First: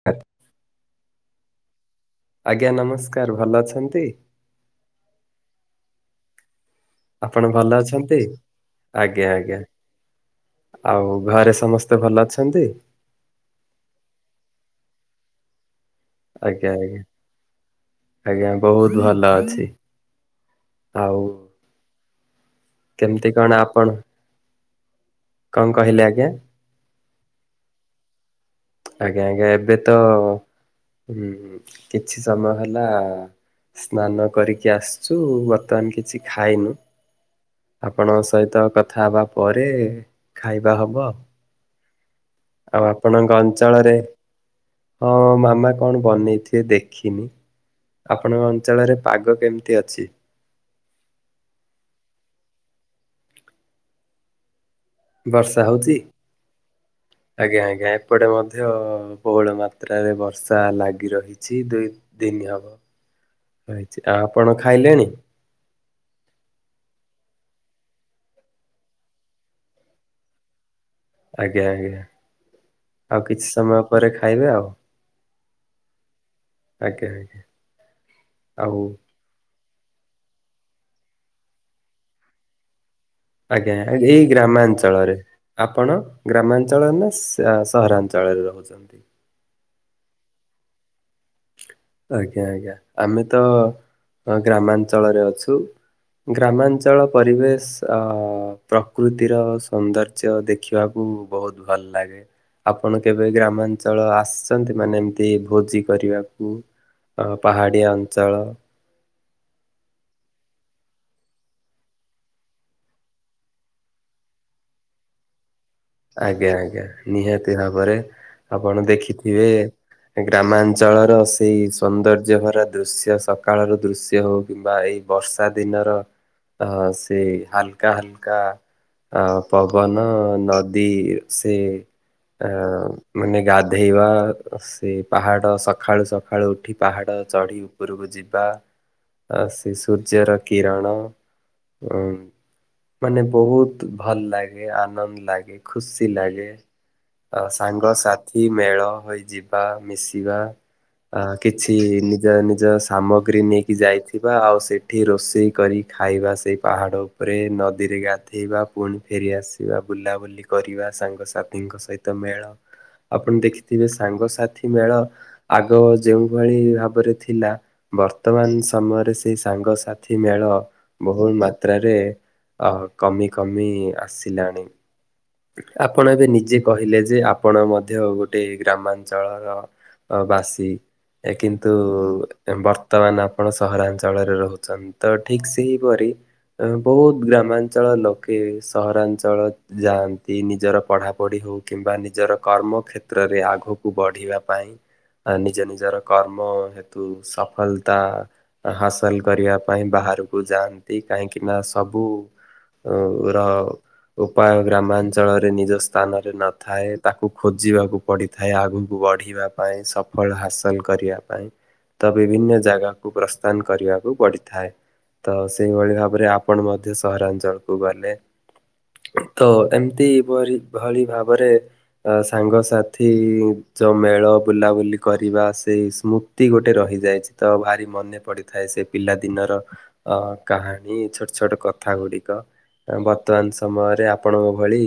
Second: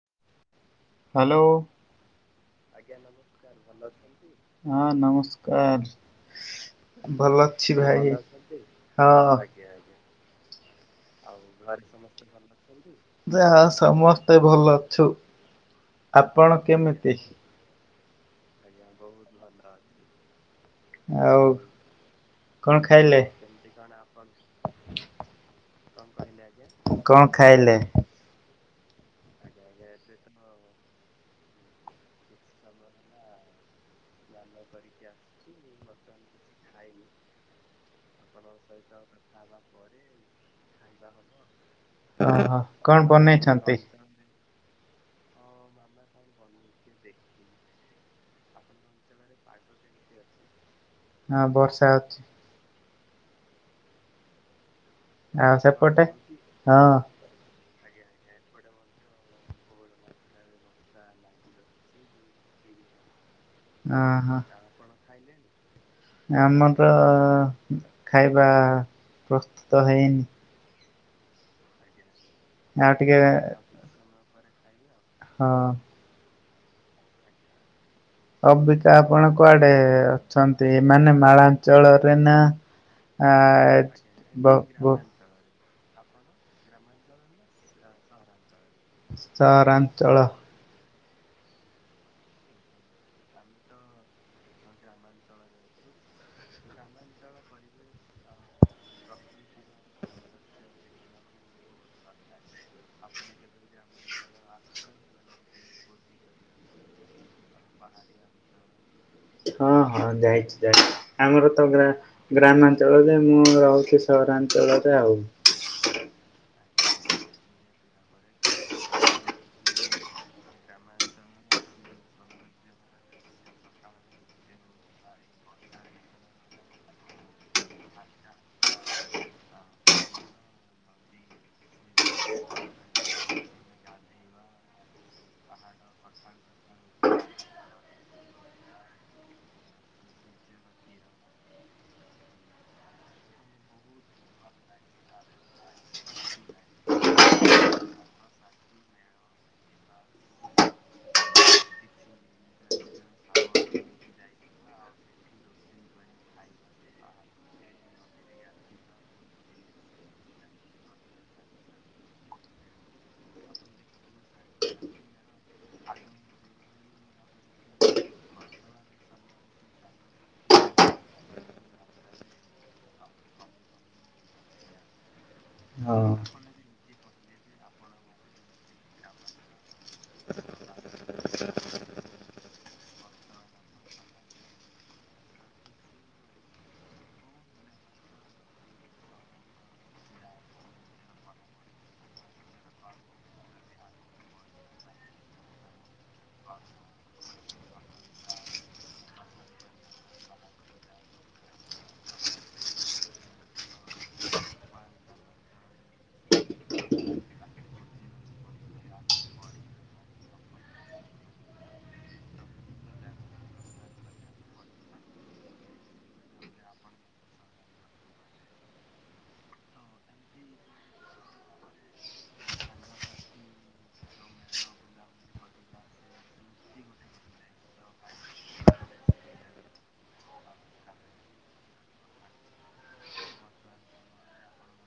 [unintelligible] Hello. ଆଜ୍ଞା ନମସ୍କାର ଭଲ ଅଛନ୍ତି? ହଁ ନମସ୍କାର। ଭଲ ଆପଣ ଅଛି ଭାଇ ଅଛନ୍ତି? ଆଜ୍ଞା ହଁ। ଆଜ୍ଞା ଆଉ ଘରେ ସମସ୍ତେ ଭଲ ଅଛନ୍ତି? ଦେ ହଁ ସମସ୍ତେ ଭଲ ଅଛୁ। ଆପଣ ଆଜ୍ଞା ଆଜ୍ଞା କେମିତି? ଆଜ୍ଞା ବୋହୁତ ଭଲ ଅଛି। ଆଉ କଣ ଖାଇଲେ କେମତି କଣ ଆପଣ କଣ କହିଲେ ଆଜ୍ଞା? କ-କଣ ଖାଇଲେ? ଆଜ୍ଞା ଆଜ୍ଞା ଏବେ ତ କିଛି ସମୟ ହେଲା ସ୍ନାନ କରିକି ଆସିଚୁ ବର୍ତ୍ତମାନ କିଛି ଖାଇନୁ। ଆପଣଙ୍କ ସହିତ କଥା ହେବା ପରେ ଖାଇବା ହବ। ଓହୋ ଆଉ କଣ ଆପଣଙ୍କ ବନେଇଛନ୍ତି? ଅଞ୍ଚଳରେ, ହଁ ମାମା କଣ ବନେଇଥିବେ ଦେଖିନି। ଆପଣଙ୍କ ଅଞ୍ଚଳରେ ପାଗ କେମିତି ଅଛି? ହଁ ବର୍ଷା ହୋଉଚି। ଆଉ ବର୍ଷା ହେଉଚି? ସେପଟେ ହଁ ଆଜ୍ଞା ଆଜ୍ଞା ଏପଟେ ମଧ୍ୟ ବୋହୁଳ ମାତ୍ରାରେ ବର୍ଷା ଲାଗି ରହିଚି ଦୁଇ ଦିଲ୍ଲି [unintelligible] ହବ ରହିଚି ଓହୋ ଆ-ଆପଣ ଖାଇଲେଣି? ଆମର ଖାଇବା ପ୍ରସ୍ତୁତ ହେଇନି। ଆଜ୍ଞା ଆଜ୍ଞା ଆଉ କିଛି ସମୟ ପରେ ଖାଇବେ ଆଉ। ହଁ। ଆଜ୍ଞା ଆଜ୍ଞା। ଆଉ ଅବିକା ଆପଣ କୁଆଡେ ଅଛନ୍ତି ମାନେ ମାଳାଞ୍ଚଳରେ ନା ଆ ଆଜ୍ଞା ଏଇ ବ ବ ଗ୍ରାମାଞ୍ଚଳରେ। ଆପଣ ଗ୍ରାମାଞ୍ଚଳରେ ନା ସ-ସହରାଞ୍ଚଳରେ ରହୁଚନ୍ତି? ସହରାଞ୍ଚଳ। ଆଜ୍ଞା ଆଜ୍ଞା ଆମେ ତ ଗ୍ରାମାଞ୍ଚଳରେ ଅଛୁ। ଗ୍ରାମାଞ୍ଚଳ ପରିବେଶ୍ ପ୍ରକୃତିର ସୌନ୍ଦ ର୍ଯ୍ୟ ଦେଖିବାକୁ ବୋହୁତ ଭଲ ଲାଗେ। ଆପଣ କେବେ ଗ୍ରାମାଞ୍ଚଳ ଆସିଚନ୍ତି ମାନେ ଏମତି ଭୋଜି କରିବାକୁ ଆ ପାହାଡିଆ ଅଞ୍ଚଳ। ହଁ ହଁ ଯାଇଚି ଯାଇଚି ଆମର ତ ଗ୍ରାମାଞ୍ଚଳରେ ମୁଁ ରହୁଚି ସହରାଞ୍ଚଳରେ ଆଉ। ଆଜ୍ଞା ଆଜ୍ଞା ନିହାତି ଭାବରେ ଆପଣ ଦେଖିଥିବେ। ଏ ଗ୍ରାମାଞ୍ଚଳର ସେଇ ସୌନ୍ଦର୍ଯ୍ୟ ଭରା ଦୃଶ୍ୟ ସକାଳର ଦୃଶ୍ୟ ହୋଉ କିମ୍ବା ଏଇ ବର୍ଷା ଦିନର ଅ ସେ ହାଲକା ହାଲକା ଆଉ ପବନ ନଦୀ ସେ ଆ ମାନେ ଗାଧେଇବା ସେ ପାହାଡ ସଖାଳୁ ସକାଳୁ ଉଠି ପାହାଡ଼ ଚଢି ଉପୁରୁକୁ ଯିବା ଆ ସେ ସୂର୍ଯ୍ୟର କିରଣ। ଅଁ ମାନେ ବହୁତ୍ ଭଲ ଲାଗେ ଆନନ୍ଦ ଲାଗେ। ଖୁସି ଲାଗେ। ଆଉ ସାଙ୍ଗସାଥି ମେଳ ହୋଇଯିବା ମିଶିବା। ଆ କିଛି ନିଜ ନିଜ ସାମଗ୍ରୀ ନେଇକି ଯାଇଥିବା ଆଉ ସେ ଠି ରୋଷେଇ କରିକି ଖାଇବା ସେଇ ପାହାଡ଼ ଉପରେ ନଦୀରେ ଗାଧେଇବା ପୁଣି। ଫେରିଆସିବା ବୁଲାବୁଲି କରିବା ସାଙ୍ଗସାଥିଙ୍କ ସହିତ ମେଳ। ଆପଣ ଦେଖିଥିବେ ସାଙ୍ଗସସାଥି ମେଳ ଆଗ ଯେଉଁଭଳି ଭାବରେ ଥିଲା। ବର୍ତ୍ତମାନ ସମୟରେ ସେଇ ସାଙ୍ଗସାଥି ମେଳ ବହୁ ମାତ୍ରାରେ। ଆହ କମି କମି ଆସିଲାଣି। ଆପଣ ହଁ। ଏବେ ନିଜେ କହିଲେ ଯେ ଆପଣ ମଧ୍ୟ ଗୋଟେ ଗ୍ରାମାଞ୍ଚଳର। ଅ ବାସି। ଏ କିନ୍ତୁ ବର୍ତ୍ତମାନ ଆପଣ ସହରାଞ୍ଚଳରେ ରହୁଛନ୍। ତ ଠିକ୍ ସେହିପରି। ଅ ବହୁତ ଗ୍ରାମାଞ୍ଚଳ ଲୋକେ ସହରାଞ୍ଚଳ ଯାଆଁ ତି ନିଜର ପଢ଼ାପଢ଼ି ହୋଉ କିମ୍ବା ନିଜର କର୍ମକ୍ଷେତ୍ରରେ ଆଗକୁ ବଢ଼ିବା ପାଇଁ। ଆ ନିଜ ନିଜର କର୍ମ ହେତୁ ସଫଲତା। ହାସଲ କରିବା ପାଇଁ ବାହାରୁକୁ ଯାଆନ୍ତି କାହିଁକିନା ସବୁ। ରଉ ର ଉପାୟ ଗ୍ରାମା ଅଞ୍ଚଳରେ ନିଜ ସ୍ଥାନରେ ନଥାଏ ତାକୁ ଖୋଜିବାକୁ ପଡ଼ିଥାଏ ଆଗୁକୁ ବଢ଼ିବା। ପାଇଁ ସଫଳ ହାସଲ କରିବା ପାଇଁ। ତ ବିଭିନ୍ନ ଜାଗାକୁ ପ୍ରସ୍ଥାନ କରିବାକୁ ପଡ଼ିଥାଏ। ତ ସେଇଭଳି ଭାବରେ ଆପଣ ମଧ୍ୟ ସହରାଞ୍ଚଳ କୁ ଗଲେ ତ। ଏମ୍ତି ପରି ଭଳି ଭାବରେ। ଅ ସାଙ୍ଗସାଥି ଯୋଉ ମେଳ ବୁଲାବୁଲି କରିବା ସେଇ ସ୍ମୁ ତି ଗୋଟେ ରହିଯାଇଛି ତ ଭାରି ମନେ ପଡିଥାଏ ସେ ପିଲା ଦିନର। ଅ କାହାଣୀ ଛୋଟ ଛୋଟ କଥା ଗୁଡିକ ବର୍ତ୍ତମାନ ସମୟରେ ଆପଣଙ୍କ। ଭଳି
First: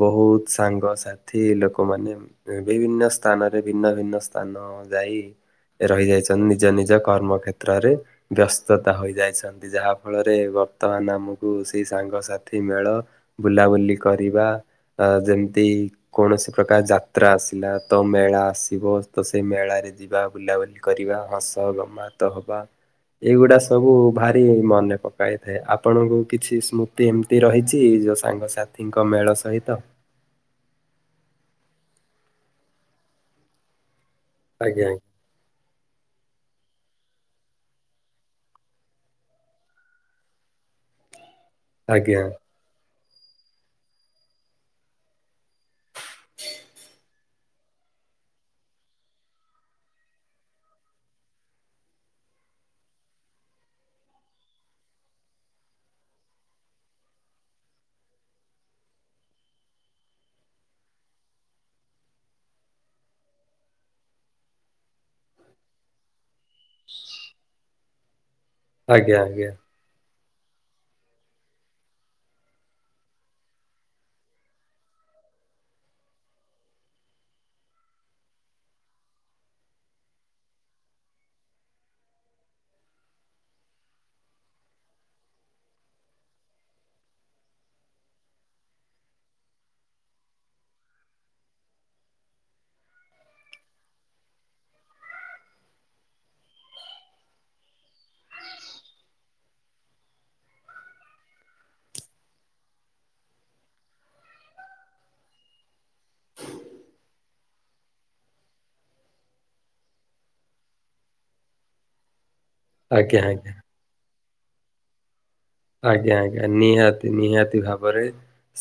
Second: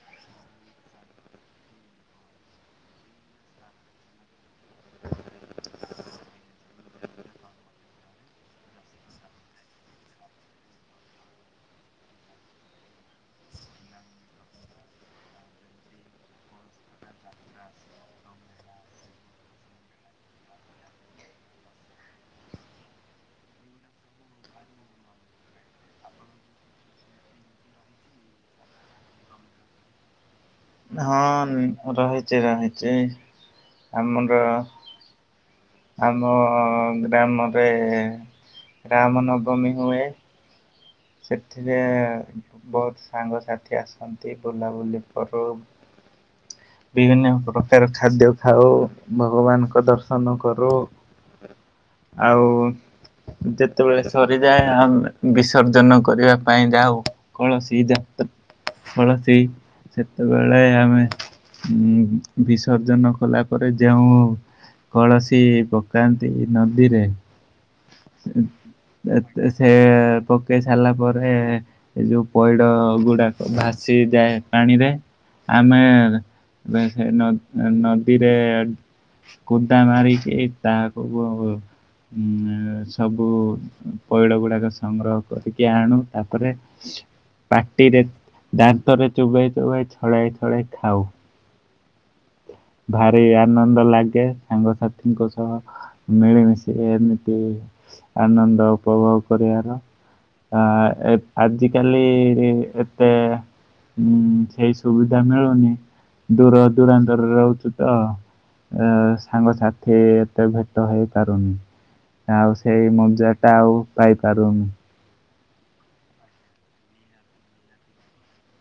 ବହୁତ୍ ସାଙ୍ଗସାଥି ଲୋକମାନେ। ବିଭିନ୍ନ ସ୍ଥାନରେ ଭିନ୍ନ ଭିନ୍ନ ସ୍ଥାନ ଯାଇ। ରହିଯାଇଛନ୍ତି ନିଜ ନିଜ କର୍ମ କ୍ଷେତ୍ରରେ ବ୍ୟସ୍ତତା ହୋଇଯାଇଛନ୍ ତି ଯାହା ଫଳରେ ବର୍ତ୍ତମାନ ଆମୁକୁ ସେଇ ସାଙ୍ଗସାଥି ମେଳ ବୁଲାବୁଲି। କରିବା ଆ ଯେମତି। କୌଣସି ପ୍ରକାର ଯାତ୍ରା ଆସିଲା ତ ମେଳା ଆସିବ ତ ସେଇ ମେଳାରେ। ଯିବା ବୁଲାବୁଲି କରିବା ହସ ଗମାତ ହବା। ଏଇଗୁଡା ସବୁ ଭାରି ମନେ ପକାଇଥାଏ ଆପଣଙ୍କୁ କିଛି ସ୍ମୁ ତି ଏମତି ରହିଛି ଯୋଉ ସାଙ୍ଗସାଥିଙ୍କ ମେଳ ସହିତ? ହଁ ରହିଚି ରହିଚି ଏଇ ଆମର। ଆଜ୍ଞା ଆମ ଗ୍ରାମରେ ରାମନବମୀ ହୁଏ। ସେଥିରେ ଆଜ୍ଞା ବହୁତ ସାଙ୍ଗସାଥି ଆସନ୍ତି ବୁଲାବୁଲି କରୁ। [unintelligible] ବିଭିନ୍ନ ପ୍ରକାର ଖାଦ୍ୟ ଖାଉ ଭଗବାନଙ୍କ ଦର୍ଶନ କରୁ। ଆଉ। ଯେତେବେଳେ ସରିଯାଏ ଆମେ ବିସର୍ଜନ କରିବା ପାଇଁ ଯାଉ। କଳସୀ ଯାତ୍ର କଳସୀ ସେତେବେଳେ ଆମେ। ଉଁ ବିସର୍ଜନ କଲା ପରେ ଯେଉଁ। କଳସୀ ପକାନ୍ତି ନଦୀରେ ଆଜ୍ଞା ଆଜ୍ଞା ସେ ପକେଇ ସାରିଲା ପରେ ଏ ଯୋଉ ପଇଡ ଗୁଡାକ ଭାସି ଯାଏ ପାଣିରେ ଆମେ ସେ ନଦୀରେ କୁଦା ମାରିକି ତାହାକୁ ଉ ସବୁ ପଇଡ ଗୁଡାକ ସଂଗ୍ରହ କରିକି ଆଣୁ। ତାପରେ ପାଟିରେ ଦାନ୍ତରେ ଚୋବୋଇ ଚୋବେଇ ଛଡ଼ାଇ ଛଡ଼ାଇ ଖାଉ। ଭାରି ଆନନ୍ଦ ଲାଗେ ସାଙ୍ଗସାଥିଙ୍କ ସହ। ମିଳିମିଶି ଏମିତି ଆନନ୍ଦ ଉପଭୋଗ କରିବାର। ଆ ଏ ଆଜିିକାଲି ଏତେ ହୁଁ ସେଇ ସୁବିଧା ମିଳୁନି ଦୂର ଦୂରାନ୍ତରେ ରହୁଛି ତ ସାଙ୍ଗସାଥି ଏତେ ଭେଟ ହେଇପାରୁନି। ଆଉ ସେଇ ଆଜ୍ଞା ମଜ୍ଜା ଆଜ୍ଞା ଟା ଆଉ ପାଇପାରୁନ୍। ଆଜ୍ଞା ଆଜ୍ଞା ନିହାତି ନିହାତି ଭାବରେ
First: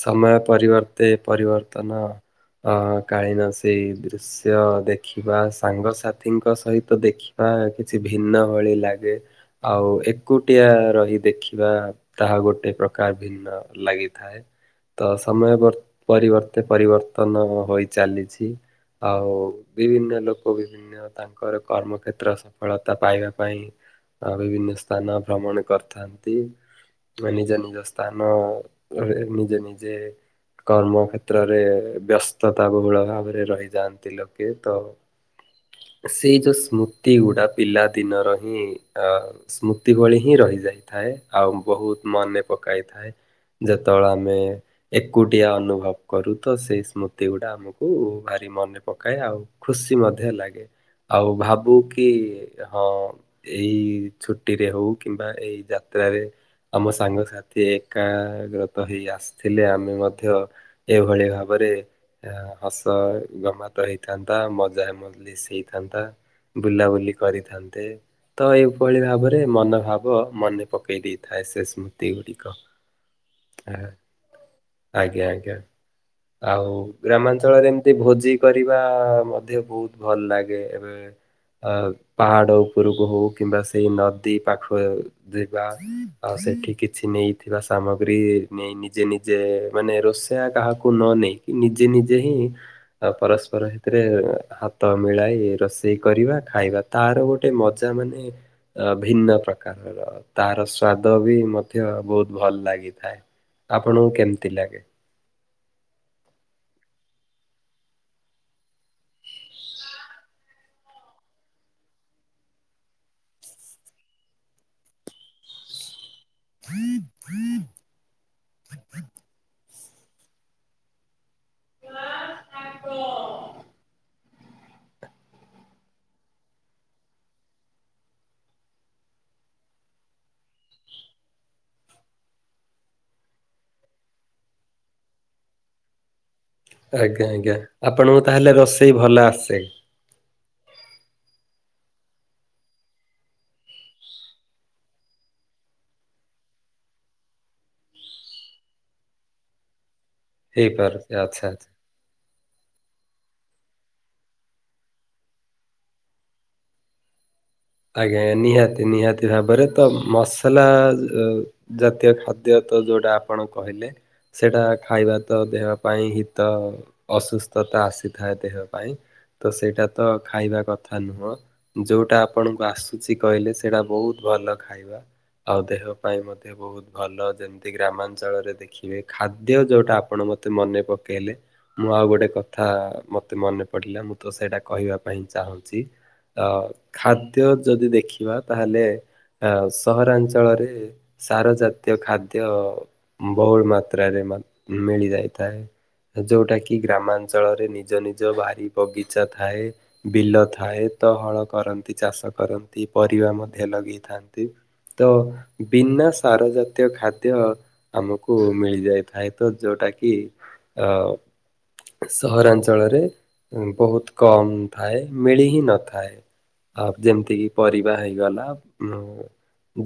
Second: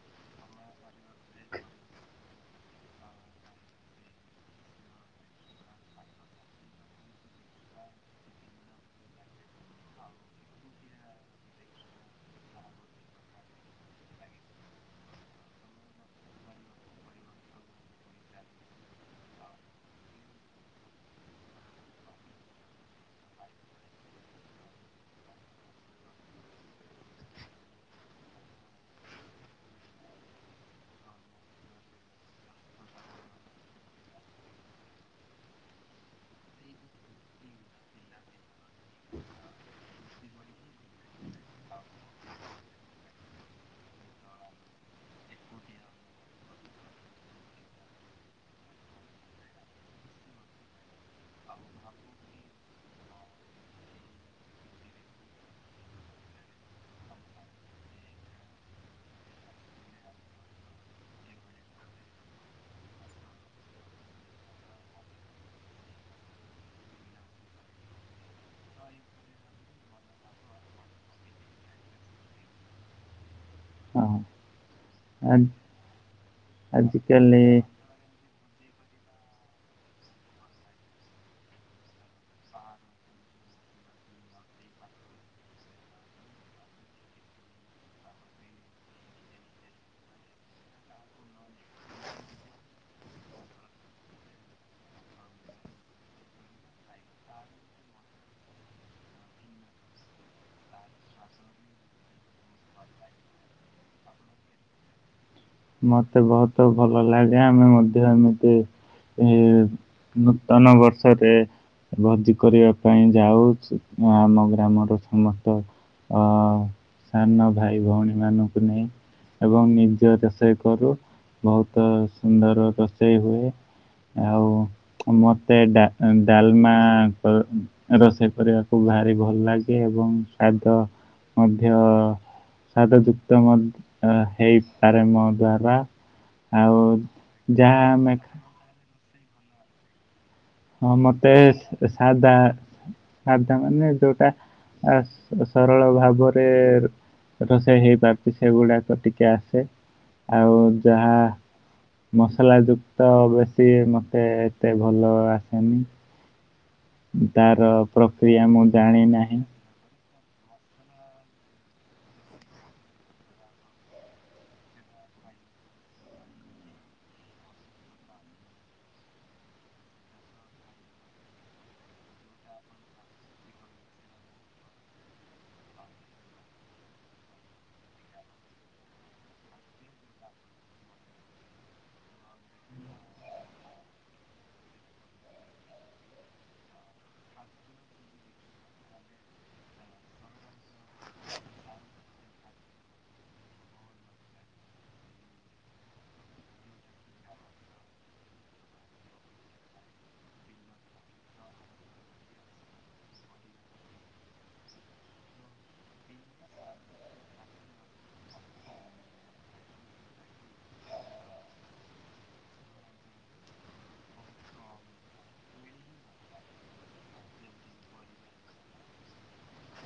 ସମୟ ପରିବର୍ତ୍ତେ ପରିିବର୍ତ୍ତନ ଅ କାଳୀନ ସେଇ ଦୃଶ୍ୟ ଦେଖିବା ସାଙ୍ଗସାଥିଙ୍କ ସହିତ ଦେଖି ବା କିଛି ଭିନ୍ନ ଭଳି ଲାଗେ। ଆଉ ଏକୁଟିଆ ରହି ଦେଖି ବା ତାହା ଗୋଟେ ପ୍ରକାର ଭିନ୍ନ ଲାଗିଥାଏ। ତ ସମୟ ପରିବର୍ତ୍ତେ ପରିବର୍ତ୍ତନ ହୋଇ ଚାଲିଛି। ଆଉ ବିଭିନ୍ନ ଲୋକ ବି ତାଙ୍କର କର୍ମକ୍ଷେତ୍ର ସଫଳତା ପାଇବା ପାଇଁ ଆ ବିଭିନ୍ନ ସ୍ଥାନ ଭ୍ରମଣ କରିଥାନ୍ତି। ନିଜ ନିଜ ସ୍ଥାନ ନିଜେ ନିଜେ କର୍ମ କ୍ଷେତ୍ରରେ ବ୍ୟସ୍ତତା ବହୁଳ ଭାବରେ ରହିଯାଆନ୍ତି ଲୋକେ ତ ସେଇ ଯୋଉ ସ୍ମୃତି ଗୁଡା ପିଲା ଦିନର ହିଁ ଅ ସ୍ମୃତି ଭଳି ହିଁ ରହିଯାଇଥାଏ। ଆଉ ବହୁତ ମନେ ପକାଇଥାଏ। ଯେତବେଳେ ଆମେ ଏକୁଟିଆ ଅନୁଭବ କରୁ ତ ସେଇ ସ୍ମୃତି ଗୁଡା ଆମକୁ ଭାରି ମନେ ପକାଏ ଆଉ ଖୁସି ମଧ୍ୟ ଲାଗେ ଆଉ ଭାବୁ କି ହଁ ଏହି ଛୁଟି ରେ ହଉ କିମ୍ବା ଏଇ ଯାତ୍ରାରେ ଆମ ସାଙ୍ଗସାଥି ଏକାଗ୍ରତ ହେଇ ଆସିଥିଲେ ଆମେ ମଧ୍ୟ ଏଇଭଳି ଭାବରେ ହସ ଗମାତ ହେଇଥାନ୍ତା ମଜା ମଜଲି ହେଇଥାନ୍ତା ବୁଲାବୁଲି କରିଥାନ୍ତେ ତ ଏଇଭଳି ଭାବରେ ମନୋଭାବ ମନେ ପକେଇ ଦେଇଥାଏ ସେ ସ୍ମୃତି ଗୁଡିକ। ହଁ। ଆଜ୍ଞା ଆ ଆଜ୍ଞା ଆଉ ଆଜିକାଲି ଗ୍ରାମାଞ୍ଚଳରେ ଭୋଜି କରିବା ମଧ୍ୟ ବହୁତ ଭଲ ଲାଗେ ଏବେ ଅ ପାହାଡ଼ ଉପରକୁ ହଉ କିମ୍ବା ସେଇ ନଦୀ ପାଖ ଯିବା ଆଉ ସେଠି କିଛି ନେଇଥିବା ସାମଗ୍ରୀ ନେଇ ନିଜେ ନି ଜେ ମାନେ ରୋଷେଇଆ କାହାକୁ ନ ନେଇକି ନିଜେ ନିଜେ ହିଁ ଆ ପରସ୍ପର ହାତରେ ହାତ ମିଳାଇ ରୋଷେଇ କରିବା ଖାଇବା ତାର ଗୋଟେ ମଜା ମାନେ ଅ ଭିନ୍ନ ପ୍ରକାରର ତାର ସ୍ଵାଦ ବି ମଧ୍ୟ ବହୁତ ଭଲ ଲାଗିଥାଏ। ଆପଣଙ୍କୁ କେମିତି ଲାଗେ? ମତେ ବହୁତ ଭଲ ଲାଗେ ଆମେ ମଧ୍ୟ ଏମିତି ଏ ନୂତନ ବର୍ଷରେ ଭର୍ତି କରିବା ପାଇଁ ଯାଉ ଆମ ଗ୍ରାମର ସମସ୍ତ ଅ ସାନ ଭାଇ ଭଉଣୀ ମାନଙ୍କୁ ନେଇ ଏବଂ ନିଜ ଦେ ରୋଷେଇ କରୁ ବହୁତ ସୁନ୍ଦର ରୋଷେଇ ହୁଏ। [inaudible] ମତେ ଡାଲମା ରୋଷେଇ କରିବାକୁ ଭାରି ଭଲ ଲାଗେ ଏବଂ ସ୍ଵାଦ ମଧ୍ୟ ସଦ ଯୁକ୍ତ ମଧ୍ୟ ହେଇପାରେ ମୋ ଦ୍ଵାରା। ଆଜ୍ଞା ଆଜ୍ଞା ଆପଣଙ୍କୁ ତାହେଲେ ରୋଷେଇ ଭଲ ଆସେ। ହଁ ମତେ ସାଦା ସା ଦା ମାନେ ଯୋଉଟା ସରଳ ଭାବରେ ତଥା ସେ ସେଇ ବାପି ସେ ଗୁଡାକ ଟିକେ ଆସେ ଆଉ ଯାହା ହେଇପାରୁଛି ଆଚ୍ଛା। ମସଲା ଯୁକ୍ତ ବେଶୀ ମତେ ଏତେ ଭଲ ଆସେନି। ତାର ଆଜ୍ଞା ଆଜ୍ଞା ପ୍ରକ୍ରିୟା ମୁଁ ନିହାତି ଜାଣି ନିହାତି ନାହିଁ। ଭାବରେ। ତ ମସଲା ଜାତୀୟ ଖାଦ୍ୟ ତ ଯୋଉଟା ଆପଣ କହିଲେ। ସେଇଟା ଖାଇବା ତ ଦେହ ପାଇଁ ହିତ। ଅସୁସ୍ଥତା ଆସିଥାଏ ଦେହ ପାଇଁ। ତ ସେଇଟା ତ ଖାଇବା କଥା ନୁହଁ ଯୋଉଟା ଆପଣଙ୍କୁ ଆସୁଛି କହିଲେ ସେଇଟା ବହୁତ ଭଲ ଖାଇବା ଆଉ ଦେହ ପାଇଁ ମଧ୍ୟ ବହୁ ବହୁତ ଭଲ ଯେମିତି ଗ୍ରାମାଞ୍ଚଳରେ ଦେଖିବେ ଖାଦ୍ୟ ଯୋଉଟା ଆପଣ ମତେ ମନେ ପକେଇଲେ। ମୁଁ ଆଉ ଗୋଟେ କଥା ମତେ ମନେ ପଡ଼ିଲା ମୁଁ ତ ସେଇଟା କହିବା ପାଇଁ ଚାହୁଁଛି। ଅ ଖାଦ୍ୟ ଯଦି ଦେଖିବା ତାହେଲେ ଆ ସହରାଞ୍ଚଳରେ ସାର ଜାତୀୟ ଖାଦ୍ୟ ବହୁଳ ମାତ୍ରାରେ ମିଳି ଯାଇଥାଏ। ଯୋଉଟା କିି ଗ୍ରାମାଞ୍ଚଳରେ ନିଜ ନିଜ ବାରି ବଗିଚା ଥାଏ। ବିଲ ଥାଏ ତ ହଳ କରନ୍ତି ଚାଷ କରନ୍ତି ପରିବା ମଧ୍ୟ ଲଗେଇଥାନ୍ତି। ତ ବିନା ସାର ଜାତୀୟ ଖାଦ୍ୟ ଆମକୁ ମିଳିଯାଇଥାଏ ତ ଯୋଉଟା କି ଅ ସହରାଞ୍ଚଳରେ ବହୁତ କମ୍ ଥାଏ ମିଳି ହିଁ ନଥାଏ। ଆ ଯେମିତି କିି ପରିବା ହେଇଗଲା।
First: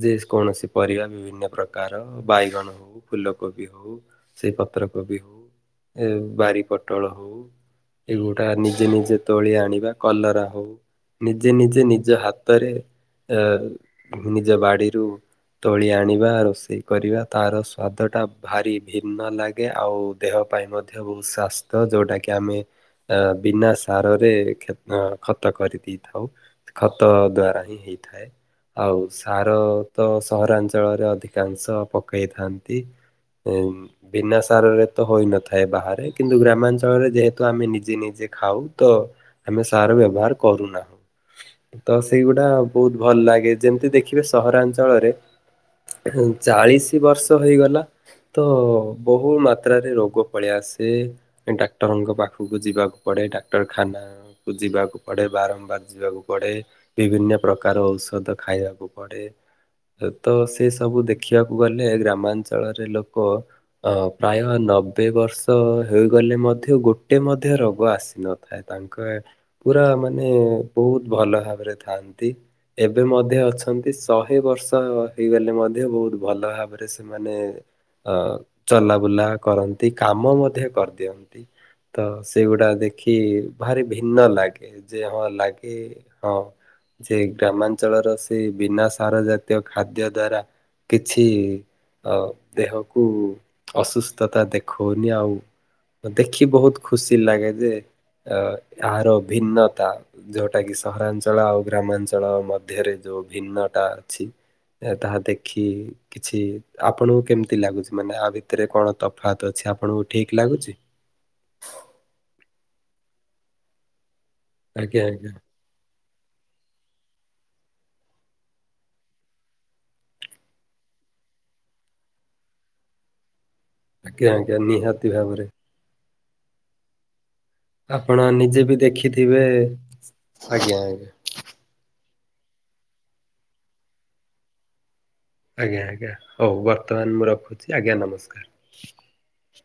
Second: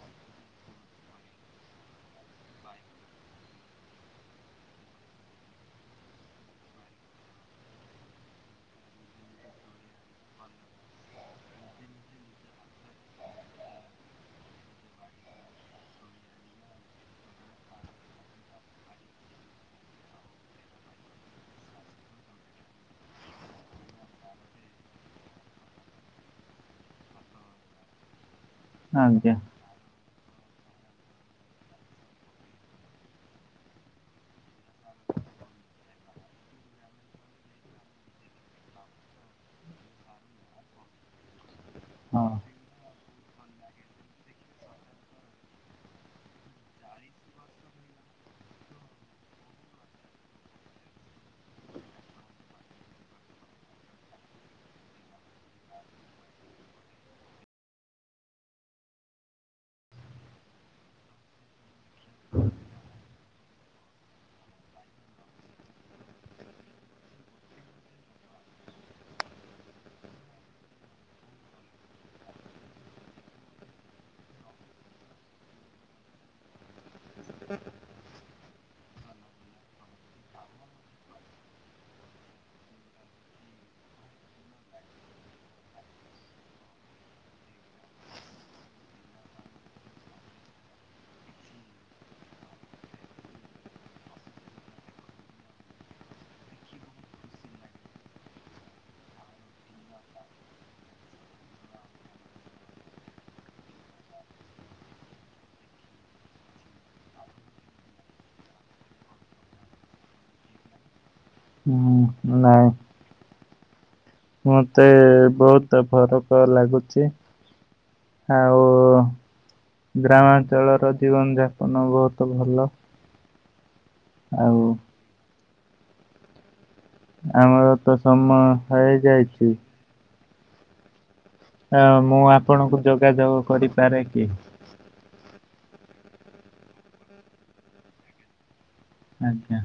ଯେ କୌଣସି ପରିବା ବିଭିନ୍ନ ପ୍ରକାର ବାଇଗଣ ହଉ ଫୁଲକୋବି ହଉ। ସେଇ ପତ୍ରକୋବି ହଉ ଏ ବାରି ପୋଟଳ ହଉ। ଏଗୁଡା ନିଜେ ନିଜେ ତୋଳି ଆଣିବା କଲରା ହଉ। ନିଜେ ନିଜେ ନିଜ ହାତରେ ନିଜ ବାଡିରୁ ତୋଳି ଆଣିବା ରୋଷେଇ କରିବା ତାର ସ୍ଵାଦଟା ଭାରି ଭିନ୍ନ ଲାଗେ ଆଉ ଦେହ ପାଇଁ ମଧ୍ୟ ବହୁତ ଶ୍ୱାସ୍ଥ୍ୟ ଯୋଉଟା କିି ଆମେ ଅ ବିନା ସାରରେ ଖତ କରିଦି ଥାଉ ଖତ ଦ୍ଵାରା ହିଁ ହେଇଥାଏ ଆଉ ଆଜ୍ଞା। ସାର ତ ସହରାଞ୍ଚଳରେ ଅଧିକାଂଶ ପକାଇଥାନ୍ତି। ବିନା ସାରରେ ତ ହୋଇନଥାଏ ବାହାରେ କିନ୍ତୁ ଗ୍ରାମାଞ୍ଚଳରେ ଯେହେତୁ ଆମେ ନିଜେ ନିଜେ ଖାଉ ତ ଆମେ ସାର ବ୍ୟବହାର କରୁନା। ତ ହଁ ସେଇଗୁଡା ବହୁତ ଭଲ ଲାଗେ ଯେମିତି ଦେଖିବେ ସହରାଞ୍ଚଳରେ ଚାଳିଶ ବର୍ଷ ହେଇଗଲା ତ ବହୁ ମାତ୍ରାରେ ରୋଗ ପଳେଇ ଆସେ। ଏ ଡାକ୍ତରଙ୍କ ପାଖକୁ ଯିବାକୁ ପଡେ ଡାକ୍ତରଖାନା କୁ ଯିବାକୁ ପଡେ ବାରମ୍ବାର। ଯିବାକୁ ପଡେ ବିଭିନ୍ନ ପ୍ରକାର ଔଷଧ ଖାଇବାକୁ ପଡେ। ତେତ ସେ ସବୁ ଦେଖିବାକୁ ଗଲେ ଗ୍ରାମାଞ୍ଚଳରେ ଲୋକ ଅ ପ୍ରାୟ ନବେ ବର୍ଷ ହୋଇଗଲେ ମଧ୍ୟ ଗୋଟେ ମଧ୍ୟ ରୋଗ ଆସିନଥାଏ। ତାଙ୍କ ପୁରା ମାନେ ବହୁତ ଭଲ ଭାବରେ ଥାଆନ୍ତି। ଏବେ ମଧ୍ୟ ଅଛନ୍ତି ଶହେ ବର୍ଷ ହେଇଗଲେ ମଧ୍ୟ ବହୁତ ଭଲ ଭାବେ ରେ ସେମାନେ ଅ ଚଲାବୁଲା କରନ୍ତି କାମ ମଧ୍ୟ କରିଦିଅନ୍ତି। ତ ସେଇଗୁଡା ଦେଖି ଭାରି ଭିନ୍ନ ଲାଗେ ଯେ ହଁ ଲାଗେ ଗେ ହଁ। ଯେ ଗ୍ରାମାଞ୍ଚଳର ସେଇ ବିନା ସାର ଜାତୀୟ ଖାଦ୍ୟ ଦ୍ଵାରା କିଛି ଦେହକୁ ଅସୁସ୍ଥତା ଦେଖଉନି ଆଉ। ଦେଖି ବହୁତ ଖୁସି ଲାଗେ ଯେ ଅ ଏହାର ଭିନ୍ନତା [inaudible] ଏଟା କିି ସହରାଞ୍ଚଳ ଆଉ ଗ୍ରାମାଞ୍ଚଳ ମଧ୍ୟରେ ଯୋଉ ଭିନ୍ନତା ଅଛି। ଏ ତାହା ଦେଖି କିଛି ଆପଣଙ୍କୁ କେମିତି ଲାଗୁଛି ମାନେ ଆ ଭିତରେ କଣ ତଫାତ୍ ଅଛି ଆପଣଙ୍କୁ ଠିକ ଲାଗୁଛି? ହୁଁ ନାଇଁ। ମତେ ଆଜ୍ଞା ଆଜ୍ଞା ବହୁତ ଫରକ ଲାଗୁଛି ଆଉ ଗ୍ରାମାଞ୍ଚଳର ଜୀବନ ଯାପନ ବହୁତ ଭଲ। ଆଜ୍ଞା ଆଜ୍ଞା ଆଉ ନିହାତି ଭାବରେ। ଆମର ତ ଆପଣ ସମୟ ନିଜେ ବି ଦେଖିଥିବେ ହେଇଯାଇଛି। ଆଜ୍ଞା ଆଜ୍ଞା। ହ ମୁଁ ଆପଣଙ୍କୁ ଯୋଗାଯୋଗ କରିପାରେ କି? ଆଜ୍ଞା ଆଜ୍ଞା ହଉ ବର୍ତ୍ତମାନ ମୁଁ ରଖୁଛି ଆଜ୍ଞା ନମସ୍କାର। ଆଜ୍ଞା।